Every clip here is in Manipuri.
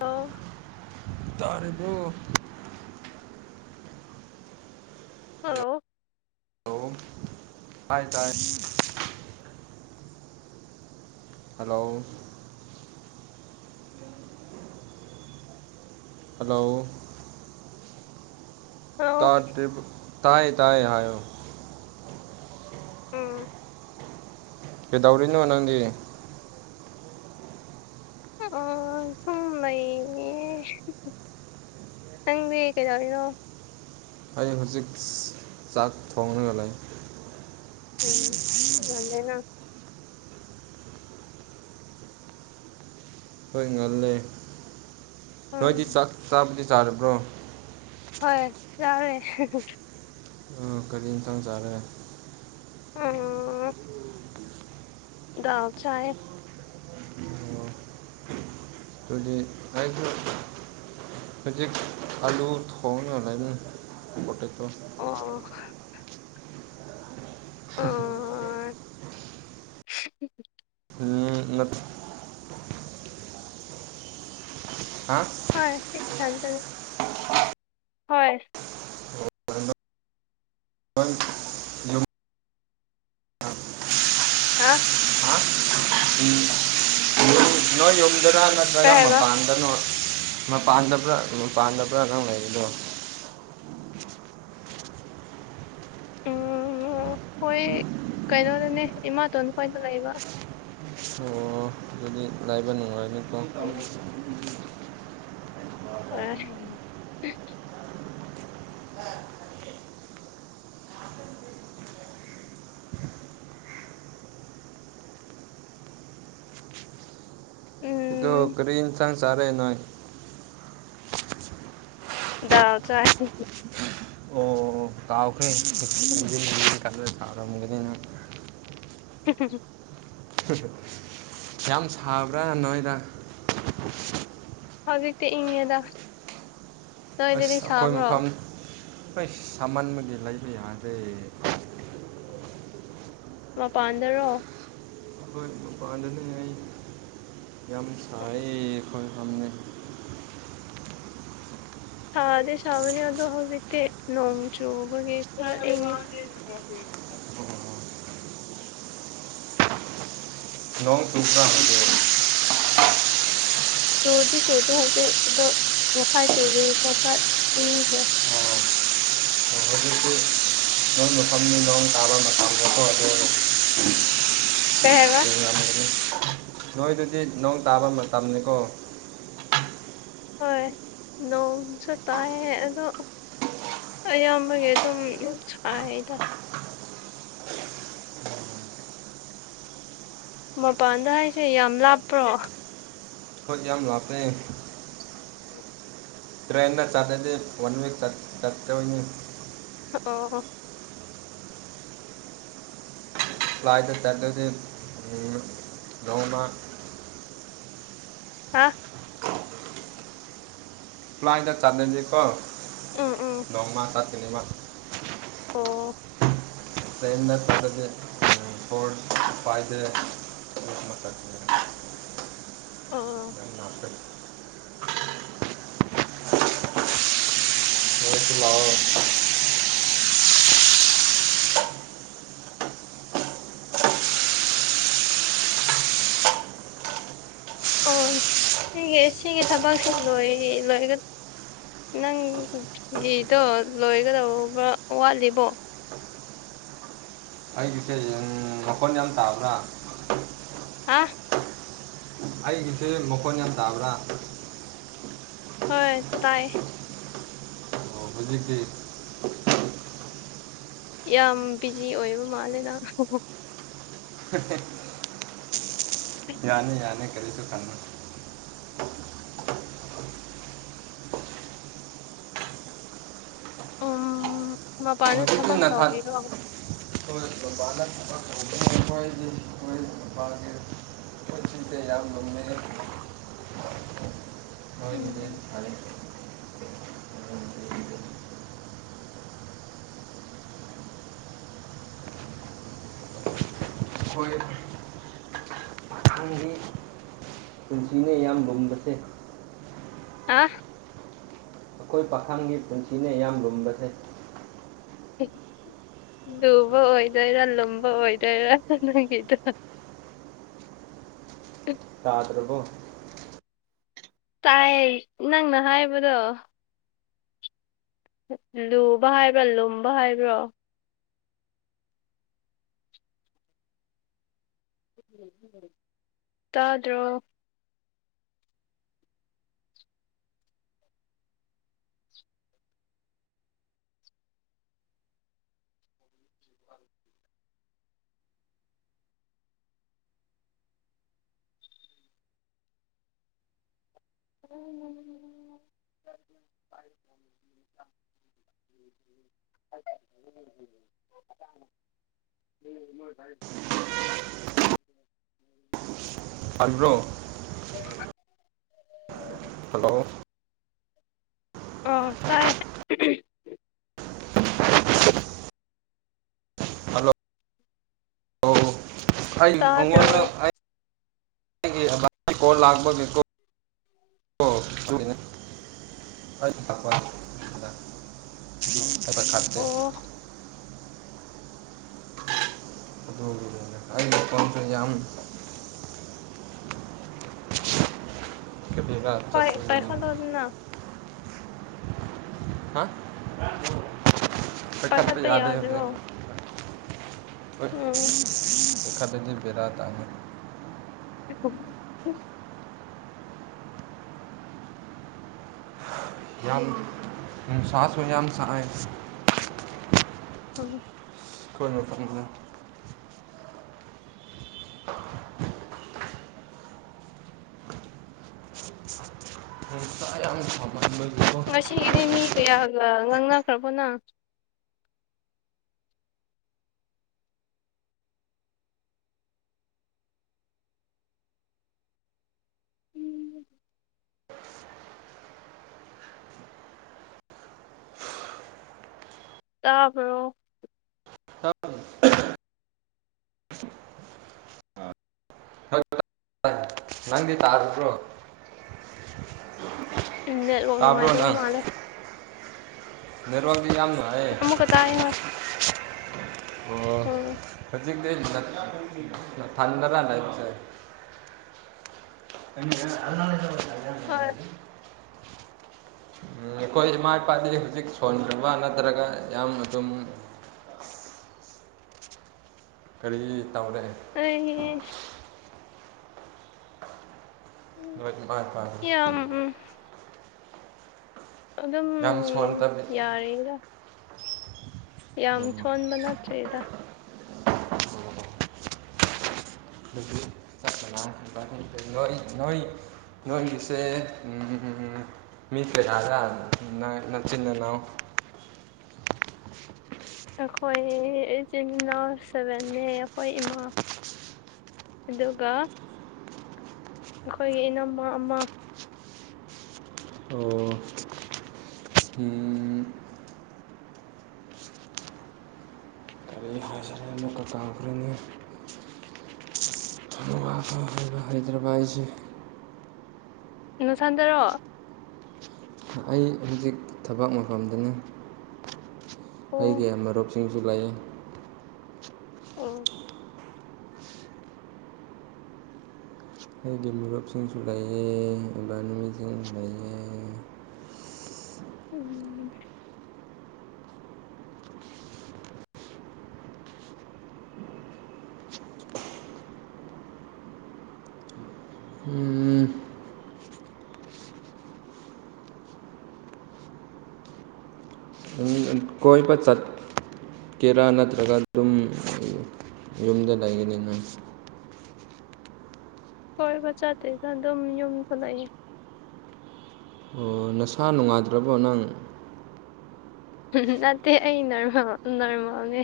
ꯑꯣ ꯇꯥꯔꯤꯕꯣ ꯍꯜꯂꯣ ꯍꯜꯂꯣ ꯇꯥꯏ ꯇꯥꯏ ꯍꯥꯂꯣ ꯍꯜꯂꯣ ꯍꯜꯂꯣ ꯇꯥꯗ꯭ꯔꯤꯕ ꯇꯥꯏꯌꯦ ꯇꯥꯏꯌꯦ ꯍꯥꯏꯌꯣ ꯎꯝ ꯀꯩꯗꯧꯔꯤꯅꯣ ꯅꯪꯗꯤ ꯑ ꯁꯨꯝ ꯃꯩꯏꯅꯦ ꯅꯪꯗꯤ ꯀꯩꯗꯧꯔꯤꯅꯣ ꯑꯩ ꯍꯧꯖꯤꯛ ꯆꯥꯛ ꯊꯣꯡꯉꯒ ꯂꯩ ꯎꯝ ꯅꯪꯅꯦ ꯅꯪ ꯍꯣꯏ ꯉꯜꯂꯦ ꯅꯣꯏꯗꯤꯥ ꯎꯝ ꯆꯥꯛ ꯆꯥꯕꯨꯗꯤ ꯆꯥꯔꯕ꯭ꯔꯣ ꯍꯣꯏ ꯆꯥꯔꯦ ꯑ ꯀꯔꯤ ꯏꯟꯁꯥꯡ ꯆꯥꯔꯦ ꯎꯝ ꯗꯥꯜ ꯆꯥꯏꯌꯦ ꯗꯨꯗꯤ ꯑꯩꯈꯣꯏ ꯍꯧꯖꯤꯛ ꯑꯂꯨ ꯊꯣꯡꯉꯒ ꯂꯩꯕꯅꯤ ꯄꯣꯇꯦꯇꯣ ꯑꯣ [unintelligible] ꯑ [unintelligible] [inaudible] ꯍꯥ ꯍꯣꯏ ꯁꯤ ꯏꯊꯟꯇꯅꯤ ꯍꯣꯏ ꯂꯧꯁꯤꯟꯕ ꯉꯝꯗꯕ ꯍꯥꯥ ꯍꯥ ꯎꯝ ꯅꯣꯏ ꯅꯣꯏ ꯌꯨꯝꯗꯔ ꯀꯩ ꯅꯠꯇ꯭ꯔꯒ ꯍꯥꯏꯕ ꯃꯄꯥꯟꯗꯅꯣ ꯃꯄꯥꯟꯗꯕ꯭ꯔꯥ ꯃꯄꯥꯟꯗꯕ꯭ꯔꯥ ꯅꯪ ꯂꯩꯔꯤꯗꯣ ꯎꯝ ꯍꯣꯏ ꯀꯩꯅꯣꯗꯅꯦ ꯏꯃꯥꯇꯣꯟ ꯈꯣꯏꯗ ꯂꯩꯕ ꯑꯣ ꯑꯗꯨꯗꯤ ꯂꯥꯏꯕ ꯅꯨꯡꯉꯥꯏꯅꯤꯀꯣ ꯑ ꯎꯝ ꯑꯗꯣ ꯀꯔꯤ ꯏꯟꯁꯥꯡ ꯆꯥꯔꯦ ꯅꯣꯏ ꯗꯥꯎ ꯆꯥ ꯗꯦ ꯑꯣ ꯀꯥꯎꯈ꯭ꯔꯦ ꯍꯟꯖꯤꯟ ꯍꯟꯖꯤꯟ ꯀꯥꯎꯔꯝꯒꯅꯤ ꯅꯪ ꯍꯨꯝ ꯍꯨꯝ ꯍꯨꯝ ꯍꯥ ꯍꯥ ꯌꯥꯝ ꯁꯥꯕ꯭ꯔꯥ ꯅꯣꯏꯗ ꯍꯧꯖꯤꯛꯇꯤ ꯏꯪꯉꯦꯗ ꯅꯣꯏꯗꯗꯤ ꯁꯥꯕ꯭ꯔꯣ ꯑꯩꯩꯈꯣꯏ ꯁꯥꯃꯟꯕꯒꯤ ꯂꯩꯕ ꯌꯥꯗ꯭ꯔꯦ ꯃꯄꯥꯟꯗꯔꯣ ꯑꯩꯈꯣꯏ ꯃꯄꯥꯟꯗꯅꯦ ꯑꯩ ꯌꯥꯝ ꯁꯥꯏꯌꯦ ꯑꯩꯈꯣꯏ ꯐꯝꯃꯦ ꯁꯥꯗꯤ ꯁꯥꯕꯅꯤ ꯑꯗꯣ ꯍꯧꯖꯤꯛꯇꯤ ꯅꯣꯡꯆꯨꯕꯒꯤ ꯈꯔ ꯏꯪꯉꯤ ꯅꯣꯡ ꯆꯨꯕ꯭ꯔꯥ ꯍꯧꯖꯤꯛ ꯆꯨꯗꯤ ꯆꯨꯗꯦ ꯍꯧꯖꯤꯛ ꯑꯗꯣ ꯉꯁꯥꯏ ꯆꯨꯕꯩ ꯈꯥ ꯏꯪꯈ꯭ꯔꯦ ꯂꯧꯁꯤꯟꯕ ꯉꯝꯗꯕ ꯅꯣꯏ ꯃꯐꯝꯗꯤ ꯅꯣꯡ ꯇꯥꯕ ꯃꯇꯝꯗꯀꯣ ꯑꯗꯨ ꯀꯩ ꯍꯥꯏꯕ ꯏꯪꯂꯝꯒꯅꯤ ꯅꯣꯏꯗꯨꯗꯤ ꯅꯣꯡ ꯇꯥꯕ ꯃꯇꯝꯅꯤꯀꯣ ꯍꯣꯏ ꯅꯣꯡꯁꯨ ꯇꯥꯏꯌꯦ ꯑꯗꯣ ꯑꯌꯥꯝꯕꯒꯤ ꯑꯗꯨꯝ ꯁꯥꯏꯗ ꯃꯄꯥꯟꯗ ꯍꯥꯏꯁꯦ ꯌꯥꯝ ꯂꯥꯞꯄ꯭ꯔꯣ ꯈꯨꯠ ꯌꯥꯝ ꯂꯥꯞꯄꯦ ꯇ꯭ꯔꯦꯟꯅ ꯆꯠꯂꯗꯤ ꯋꯥꯟ ꯆꯤꯛ ꯆꯠ ꯆꯠꯇꯣꯏꯅꯤ ꯍ ꯑꯣ ꯍꯣ ꯐ꯭ꯂꯥꯏꯠꯗ ꯆꯠꯂꯗꯤ ꯎꯝ ꯅꯣꯡꯃꯥ ꯍꯥꯥ ꯐ꯭ꯂꯥꯏꯠꯗ ꯆꯠꯅꯗꯤ ꯀꯣ ꯎꯝ ꯎꯝ ꯅꯣꯡꯃꯥ ꯆꯠꯀꯅꯤꯕ ꯑꯣ ꯇ꯭ꯔꯦꯟꯅ ꯆꯠꯂꯗꯤ ꯎꯝ ꯐꯣꯔ ꯇꯨ ꯐꯥꯏꯕ ꯗꯦꯁ ꯆꯠꯀꯅꯤ ꯑꯥ ꯌꯥꯝ ꯂꯥꯞꯄꯦ ꯅꯣꯏ ꯁꯤ ꯂꯥꯛꯑꯣ ꯑꯣ ꯁꯤꯒꯤ ꯁꯤꯒꯤ ꯊꯕꯛꯁꯦ ꯂꯣꯏ ꯂꯣꯏꯒ ꯅꯪ ꯒꯤꯗꯣ ꯂꯣꯏꯒꯗꯧꯕ ꯋꯥꯠꯂꯤꯕꯣ ꯑꯩꯒꯤꯁꯦ ꯌꯪ ꯃꯈꯣꯟ ꯌꯥꯝ ꯇꯥꯕ꯭ꯔꯥ ꯍꯥꯥ ꯑꯩꯒꯤꯁꯦ ꯃꯈꯣꯟ ꯌꯥꯝ ꯇꯥꯕ꯭ꯔꯥ ꯍꯣꯏ ꯇꯥꯏ ꯑꯣ ꯍꯧꯖꯤꯛꯇꯤ ꯌꯥꯝ ꯕꯤꯖꯤ ꯑꯣꯏꯕ ꯃꯥꯜꯂꯦ ꯅꯪ [unintelligible] [unintelligible] ꯌꯥꯅꯤ ꯌꯥꯅꯤ ꯀꯔꯤꯁꯨ ꯈꯪꯉꯣꯏ ꯎꯝ ꯃꯄꯥꯟꯗ ꯍꯧꯖꯤꯛꯇꯤ ꯊꯕꯛ ꯅꯊꯟ ꯇꯧꯔꯤꯔꯣ [unintelligible] [inaudible] ꯇꯥꯕ ꯉꯝꯗꯕ ꯍꯣꯏ ꯑꯗꯨꯗꯤ ꯐꯔꯦ ꯍꯣꯏ ꯃꯊꯪꯒꯤ ꯄꯨꯟꯁꯤꯅꯦ ꯌꯥꯝ ꯂꯨꯝꯕꯁꯦ ꯑꯥ ꯑꯈꯣꯏ ꯄꯥꯈꯪꯒꯤ ꯄꯨꯟꯁꯤꯅꯦ ꯌꯥꯝ ꯂꯨꯝꯕꯁꯦ ꯂꯨꯕ ꯑꯣꯏꯗꯣꯏꯔꯥ ꯂꯨꯝꯕ ꯑꯣꯏꯗꯣꯏꯔꯥ ꯅꯪꯒꯤꯗꯣ [inaudible] ꯇꯥꯗ꯭ꯔꯕꯣ ꯇꯥꯏ ꯅꯪꯅ ꯍꯥꯏꯕꯗꯣ ꯂꯨꯕ ꯍꯥꯏꯕ꯭ꯔꯥ ꯂꯨꯝꯕ ꯍꯥꯏꯕ꯭ꯔꯣ ꯇꯥꯗ꯭ꯔꯣ ꯂꯧꯁꯤꯟꯕ ꯉꯝꯗꯕ [unintelligible] ꯑꯟꯕ꯭ꯔꯣ ꯍꯜꯂꯣ ꯑꯣ ꯇꯥꯏ ꯍꯥꯂꯣ ꯂꯣ ꯑꯩ ꯇꯥꯗ꯭ꯔꯣ ꯃꯉꯣꯟꯗ ꯑꯩ ꯀꯣ ꯂꯥꯛꯕ [unintelligible] ꯑꯣ ꯈꯥꯗꯦ [inaudible] ꯀꯕꯤꯒ ꯍꯣꯏ ꯆꯅꯤ ꯄꯥꯏꯈꯠꯂꯣꯗꯅ [unintelligible] ꯈꯠꯄ ꯄꯥꯏꯈꯠꯄ ꯌꯥꯗꯦ ꯍꯧꯗꯦ ꯌꯥꯗ꯭ꯔꯣ ꯎꯝ ꯈꯗꯗꯤꯕꯔꯥ ꯇ ꯍꯣ ꯌꯥꯝ ꯏꯁꯥꯁ ꯑꯣꯏ ꯌꯥꯝ ꯑꯃꯁ ꯁꯥ ꯎꯝ ꯊꯅ ꯐꯔꯤꯅꯤ ꯍꯁ ꯌꯥꯝ ꯐꯕꯀꯣ ꯑꯗꯤ ꯃꯤ ꯀꯌꯥꯒ ꯉꯥꯡꯅꯈ꯭ꯔꯕꯣꯅ ꯇꯥꯕ꯭ꯔꯣ ꯅꯟꯗꯤ ꯇꯥꯔ ꯄꯨ꯭ꯔꯣ ꯎꯨꯝ ꯅꯦꯠꯋꯥꯔꯛ ꯅꯨꯉꯥꯏꯇꯕ ꯃꯥꯜꯂꯦ ꯅꯔꯋꯥꯜ ꯌꯥꯝꯝꯅ ꯍꯥꯏꯌꯦ ꯑꯃꯨꯛꯀ ꯇꯥꯏ ꯍꯣꯏ ꯑꯣ ꯎꯝ [inaudible] ꯊꯟꯗꯔ ꯂꯥꯏꯕ ꯑ ꯑꯣꯅ ꯍꯣꯏ ꯑꯩꯈꯣꯏ ꯏꯃꯥ ꯏꯄꯥꯗꯤ ꯍꯧꯖꯤꯛ ꯁꯣꯟꯗꯕ ꯅꯠꯇ꯭ꯔꯒ ꯌꯥꯝ ꯑꯗꯨꯝ ꯀꯔꯤ ꯇꯧꯔꯦ ꯑꯩ ꯃꯥꯥꯏ ꯇꯦ ꯎꯝ ꯎꯝ ꯑꯗꯨꯝ ꯌꯥꯝ ꯁꯣꯟꯗꯕꯤ ꯌꯥꯔꯤꯔꯥ ꯌꯥꯝ ꯑꯣ ꯁꯣꯟꯕ ꯅꯠꯇ꯭ꯔꯦꯗ ꯑꯗꯨ ꯆꯠꯄꯔ ꯅꯣꯏ ꯅꯣꯏ ꯅꯣꯏꯒꯤꯁꯦ ꯎꯝꯝ ꯎꯝ ꯃꯤꯇꯔꯥꯗ ꯅ ꯅ ꯆꯤꯟꯅꯅꯅꯥꯎ ꯑꯩꯈꯣꯏ ꯏꯆꯤꯟ ꯏꯅꯥꯎ ꯁꯚꯦꯟꯅꯦ ꯑꯩꯈꯣꯏ ꯏꯃꯥ ꯑꯗꯨꯒ ꯑꯩꯈꯣꯏꯒꯤ ꯏꯅꯝꯃ ꯑꯃ ꯑꯣ ꯎꯝ ꯀꯔꯤ ꯍꯥꯏꯖꯔꯦ ꯑꯃꯨꯛꯀ ꯀꯥꯎꯈ꯭ꯔꯦꯅꯦ ꯑꯃꯨꯛꯀ ꯀꯥꯎꯈ꯭ꯔꯒ ꯔꯖ ꯅꯨꯡꯁꯥꯟꯗꯔꯣ ꯑꯩ ꯍꯧꯖꯤꯛ ꯊꯕꯛ ꯃꯐꯝꯗꯅꯤ ꯍꯩꯒꯤ ꯑꯣ ꯃꯔꯨꯞꯁꯤꯡꯁꯨ ꯂꯩꯥꯛꯑ ꯑꯣ ꯑꯩꯒꯤ ꯃꯨꯔꯨꯞꯁꯤꯡꯁꯨ ꯂꯩꯌꯦ ꯏꯃꯥꯅꯕꯤꯁꯤꯡꯁꯨ ꯂꯩꯌꯦ ꯎꯨꯝ ꯎꯝ ꯀꯣꯏꯕ ꯆꯠꯀꯦꯔꯥ ꯅꯠꯇ꯭ꯔꯒ ꯑꯗꯨꯝ ꯌꯨꯝꯗ ꯂꯩꯒꯅꯤꯅꯦ ꯀꯣꯏꯕ ꯆꯠꯇꯦꯗ ꯑꯗꯨꯝ ꯌꯨꯝ ꯊꯣꯛꯂꯛꯏ ꯑꯣ ꯅꯁꯥ ꯅꯨꯡꯉꯥꯗ꯭ꯔꯕꯣ ꯅꯪ ꯅꯠꯇꯦ ꯑꯩ ꯅꯃ ꯅꯔꯃꯅꯦ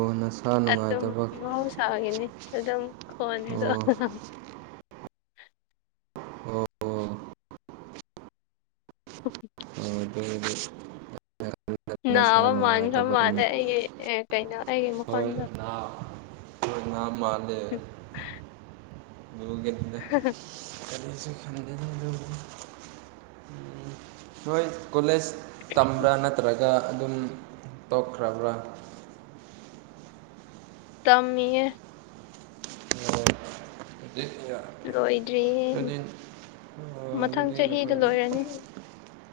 ꯕꯣꯅꯁ ꯑꯗꯨꯝ ꯃꯍꯧꯁꯥꯒꯤꯅꯤ ꯑꯗꯨꯝ ꯈꯣꯟꯗꯣ ꯑꯣ ꯑꯣ ꯑꯣ ꯎ ꯑꯣ ꯑꯗꯨ ꯑꯗꯨ ꯅꯥꯕ ꯃꯥꯟꯈ꯭ꯔ ꯃꯥꯜꯂꯦ ꯑꯩꯒꯤ ꯀꯩꯅꯣ ꯑꯩꯒꯤ ꯃꯈꯣꯟꯗꯣ ꯃꯥꯗ ꯍ [unintelligible] ꯑꯗꯨꯒꯤ ꯍ-ꯍ ꯀꯁꯨ ꯈꯟꯗꯅ ꯂ ꯅꯣꯏ ꯀꯣꯂꯦꯖ ꯇꯝꯕ꯭ꯔꯥ ꯅꯠꯇ꯭ꯔꯒ ꯑꯗꯨꯝ ꯇꯣꯛꯈ꯭ꯔꯕ꯭ꯔꯥ ꯇꯝꯃꯦ ꯑꯣ [inaudible] ꯂꯣꯏꯗ꯭ꯔꯤꯌꯦ ꯑꯣ ꯃꯊꯪ ꯑꯗꯨꯗꯤ ꯆꯍꯤꯗ ꯅꯈꯣꯏꯗꯤ ꯂꯣꯏꯔꯅꯤ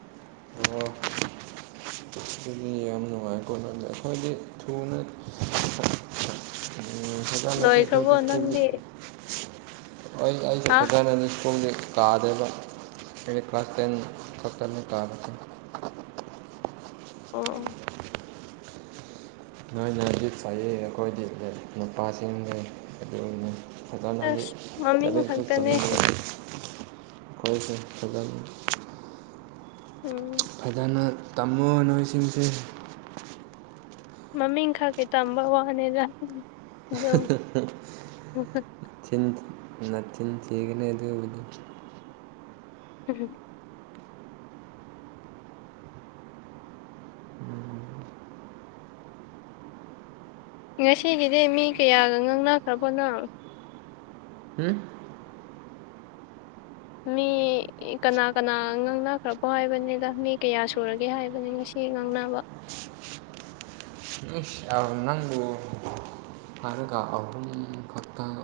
[inaudible] ꯑꯗꯨꯗꯤ ꯌꯥꯝ ꯅꯨꯡꯉꯥꯏꯀꯣꯗ ꯑꯩꯈꯣꯏꯗꯤ ꯊꯨꯅ [inaudible] ꯎ ꯁꯖꯅꯠꯇꯀ ꯂꯣꯏꯈ꯭ꯔꯕꯣ ꯅꯪꯗꯤ ꯑꯩ ꯑꯩꯁꯨ ꯍꯥ ꯐꯖꯅꯗꯤ ꯏꯁ꯭ꯀꯣꯜꯁ ꯇꯥꯗ꯭ꯔꯦꯕ ꯑꯩꯅ ꯀ꯭ꯂꯥꯁ ꯇꯦꯟ ꯐ ꯇꯦꯜ ꯇꯥꯕꯁ ꯑꯣ ꯑꯣ ꯅꯣꯏꯅ ꯉꯟꯅ ꯆꯥꯏꯌꯦ ꯑꯩꯈꯣꯏꯗꯤ ꯅꯨꯄꯥꯁꯤꯡ ꯂꯩ ꯑꯗꯨꯒꯤꯅꯦ ꯑꯁ ꯃꯃꯤꯡ ꯐꯖꯣꯏꯁ ꯈꯛꯇꯅꯦ ꯐꯖ ꯎꯝ ꯐꯖꯅ ꯇꯝꯃꯨ ꯅꯣꯏꯁꯤꯡꯁꯦ ꯃꯃꯤꯡ ꯈꯛ ꯀꯩ ꯇꯝꯕ ꯋꯥꯅꯤꯗ ꯑꯗꯨꯝ ꯆꯤꯟ ꯅꯆꯤꯟ ꯊꯤꯒꯅꯤ ꯑꯗꯨꯕꯨꯗꯤ ꯍꯨꯝ ꯍꯨꯝ ꯉꯁꯤꯒꯤꯗꯤ ꯃꯤ ꯀꯌꯥꯒ ꯉꯥꯡꯅꯈ꯭ꯔ ꯍꯣꯠꯅꯔꯅꯣ ꯍꯝ ꯃꯤ ꯀꯅꯥ ꯀꯅꯥ ꯉꯥꯡꯅꯈ꯭ꯔꯕꯣ ꯍꯥꯏꯕꯅꯤꯗ ꯃꯤ ꯀꯌꯥ ꯁꯨꯔꯒꯦ ꯍꯥꯏꯕꯅꯤ ꯉꯁꯤ ꯉꯥꯡꯅꯕ ꯑꯁ ꯌꯥꯝ ꯅꯪꯕꯨ ꯍꯥꯏꯔꯒ ꯑꯍꯨꯝ ꯈꯛꯇꯪ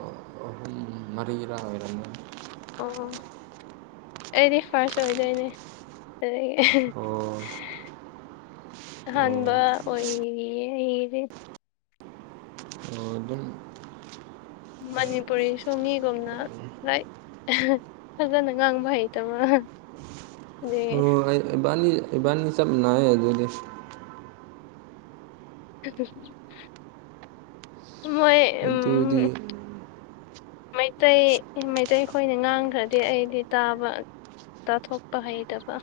ꯑꯍꯨꯝ ꯃꯔꯤꯔꯥ ꯑꯣꯏꯔꯝꯃꯤ ꯑꯣ ꯑꯩꯗꯤ ꯐꯥꯔꯁ ꯑꯣꯏꯗꯣꯏꯅꯦ ꯑꯗꯒꯤ ꯑꯣ ꯑꯣ ꯑꯍꯥꯟꯕ ꯑꯣꯏꯌꯦ ꯑꯩꯁꯦ ꯃ ꯑꯗꯨꯨꯝ ꯃꯅꯤꯄꯨꯔꯤꯁꯨꯣ ꯃꯤꯒꯨꯝꯅ ꯂꯥꯏ ꯐꯖꯅ ꯉꯥꯡꯕ ꯍꯩꯇꯕꯔ ꯑꯗꯨꯒꯤ ꯑꯣ ꯏꯕꯥꯅꯤ ꯏꯕꯥꯅꯤ ꯆꯞ ꯃꯥꯟꯅꯩꯌꯦ ꯑꯗꯨꯗꯤ ꯃꯣꯏ ꯑꯗꯨꯗꯤ ꯎꯝ ꯃꯩꯇꯩ ꯃꯩꯇꯩꯈꯣꯏꯅ ꯉꯥꯡꯈ꯭ꯔꯗꯤ ꯑꯩꯗꯤ ꯇꯥꯕ ꯇꯥꯊꯣꯛꯄ ꯍꯩꯇꯕ